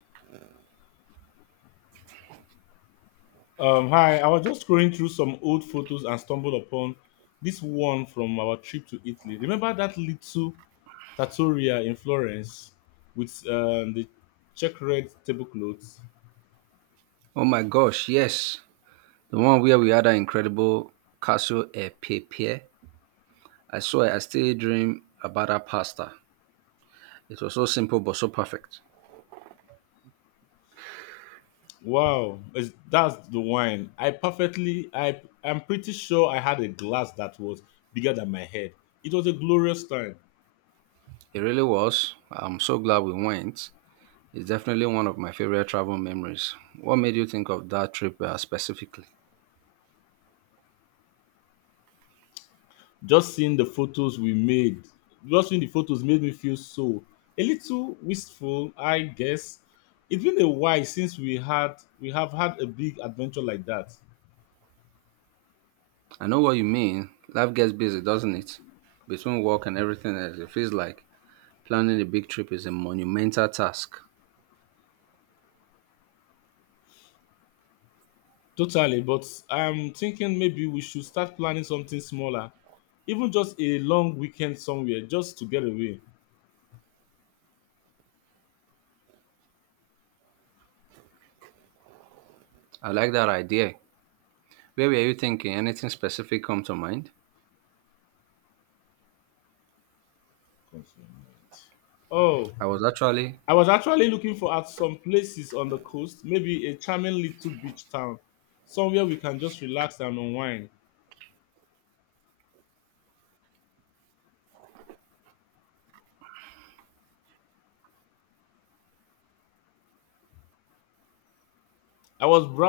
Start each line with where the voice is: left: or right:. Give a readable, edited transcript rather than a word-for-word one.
left: Hi, I was just scrolling through some old photos and stumbled upon this one from our trip to Italy. Remember that little trattoria in Florence with the check red tablecloths?
right: Oh my gosh, yes. The one where we had an incredible castle e pepe. I swear I still dream about that pasta. It was so simple but so perfect.
left: Wow, that's the wine. I'm pretty sure I had a glass that was bigger than my head. It was a glorious time.
right: It really was. I'm so glad we went. It's definitely one of my favorite travel memories. What made you think of that trip specifically?
left: Just seeing the photos we made, just seeing the photos made me feel so a little wistful, I guess. It's been a while since we have had a big adventure like that.
right: I know what you mean. Life gets busy, doesn't it? Between work and everything else, it feels like planning a big trip is a monumental task.
left: Totally, but I'm thinking maybe we should start planning something smaller, even just a long weekend somewhere, just to get away.
right: I like that idea. Where were you thinking? Anything specific come to mind?
left: Oh,
right: I was actually,
left: I was actually looking for at some places on the coast, maybe a charming little beach town, somewhere we can just relax and unwind. I was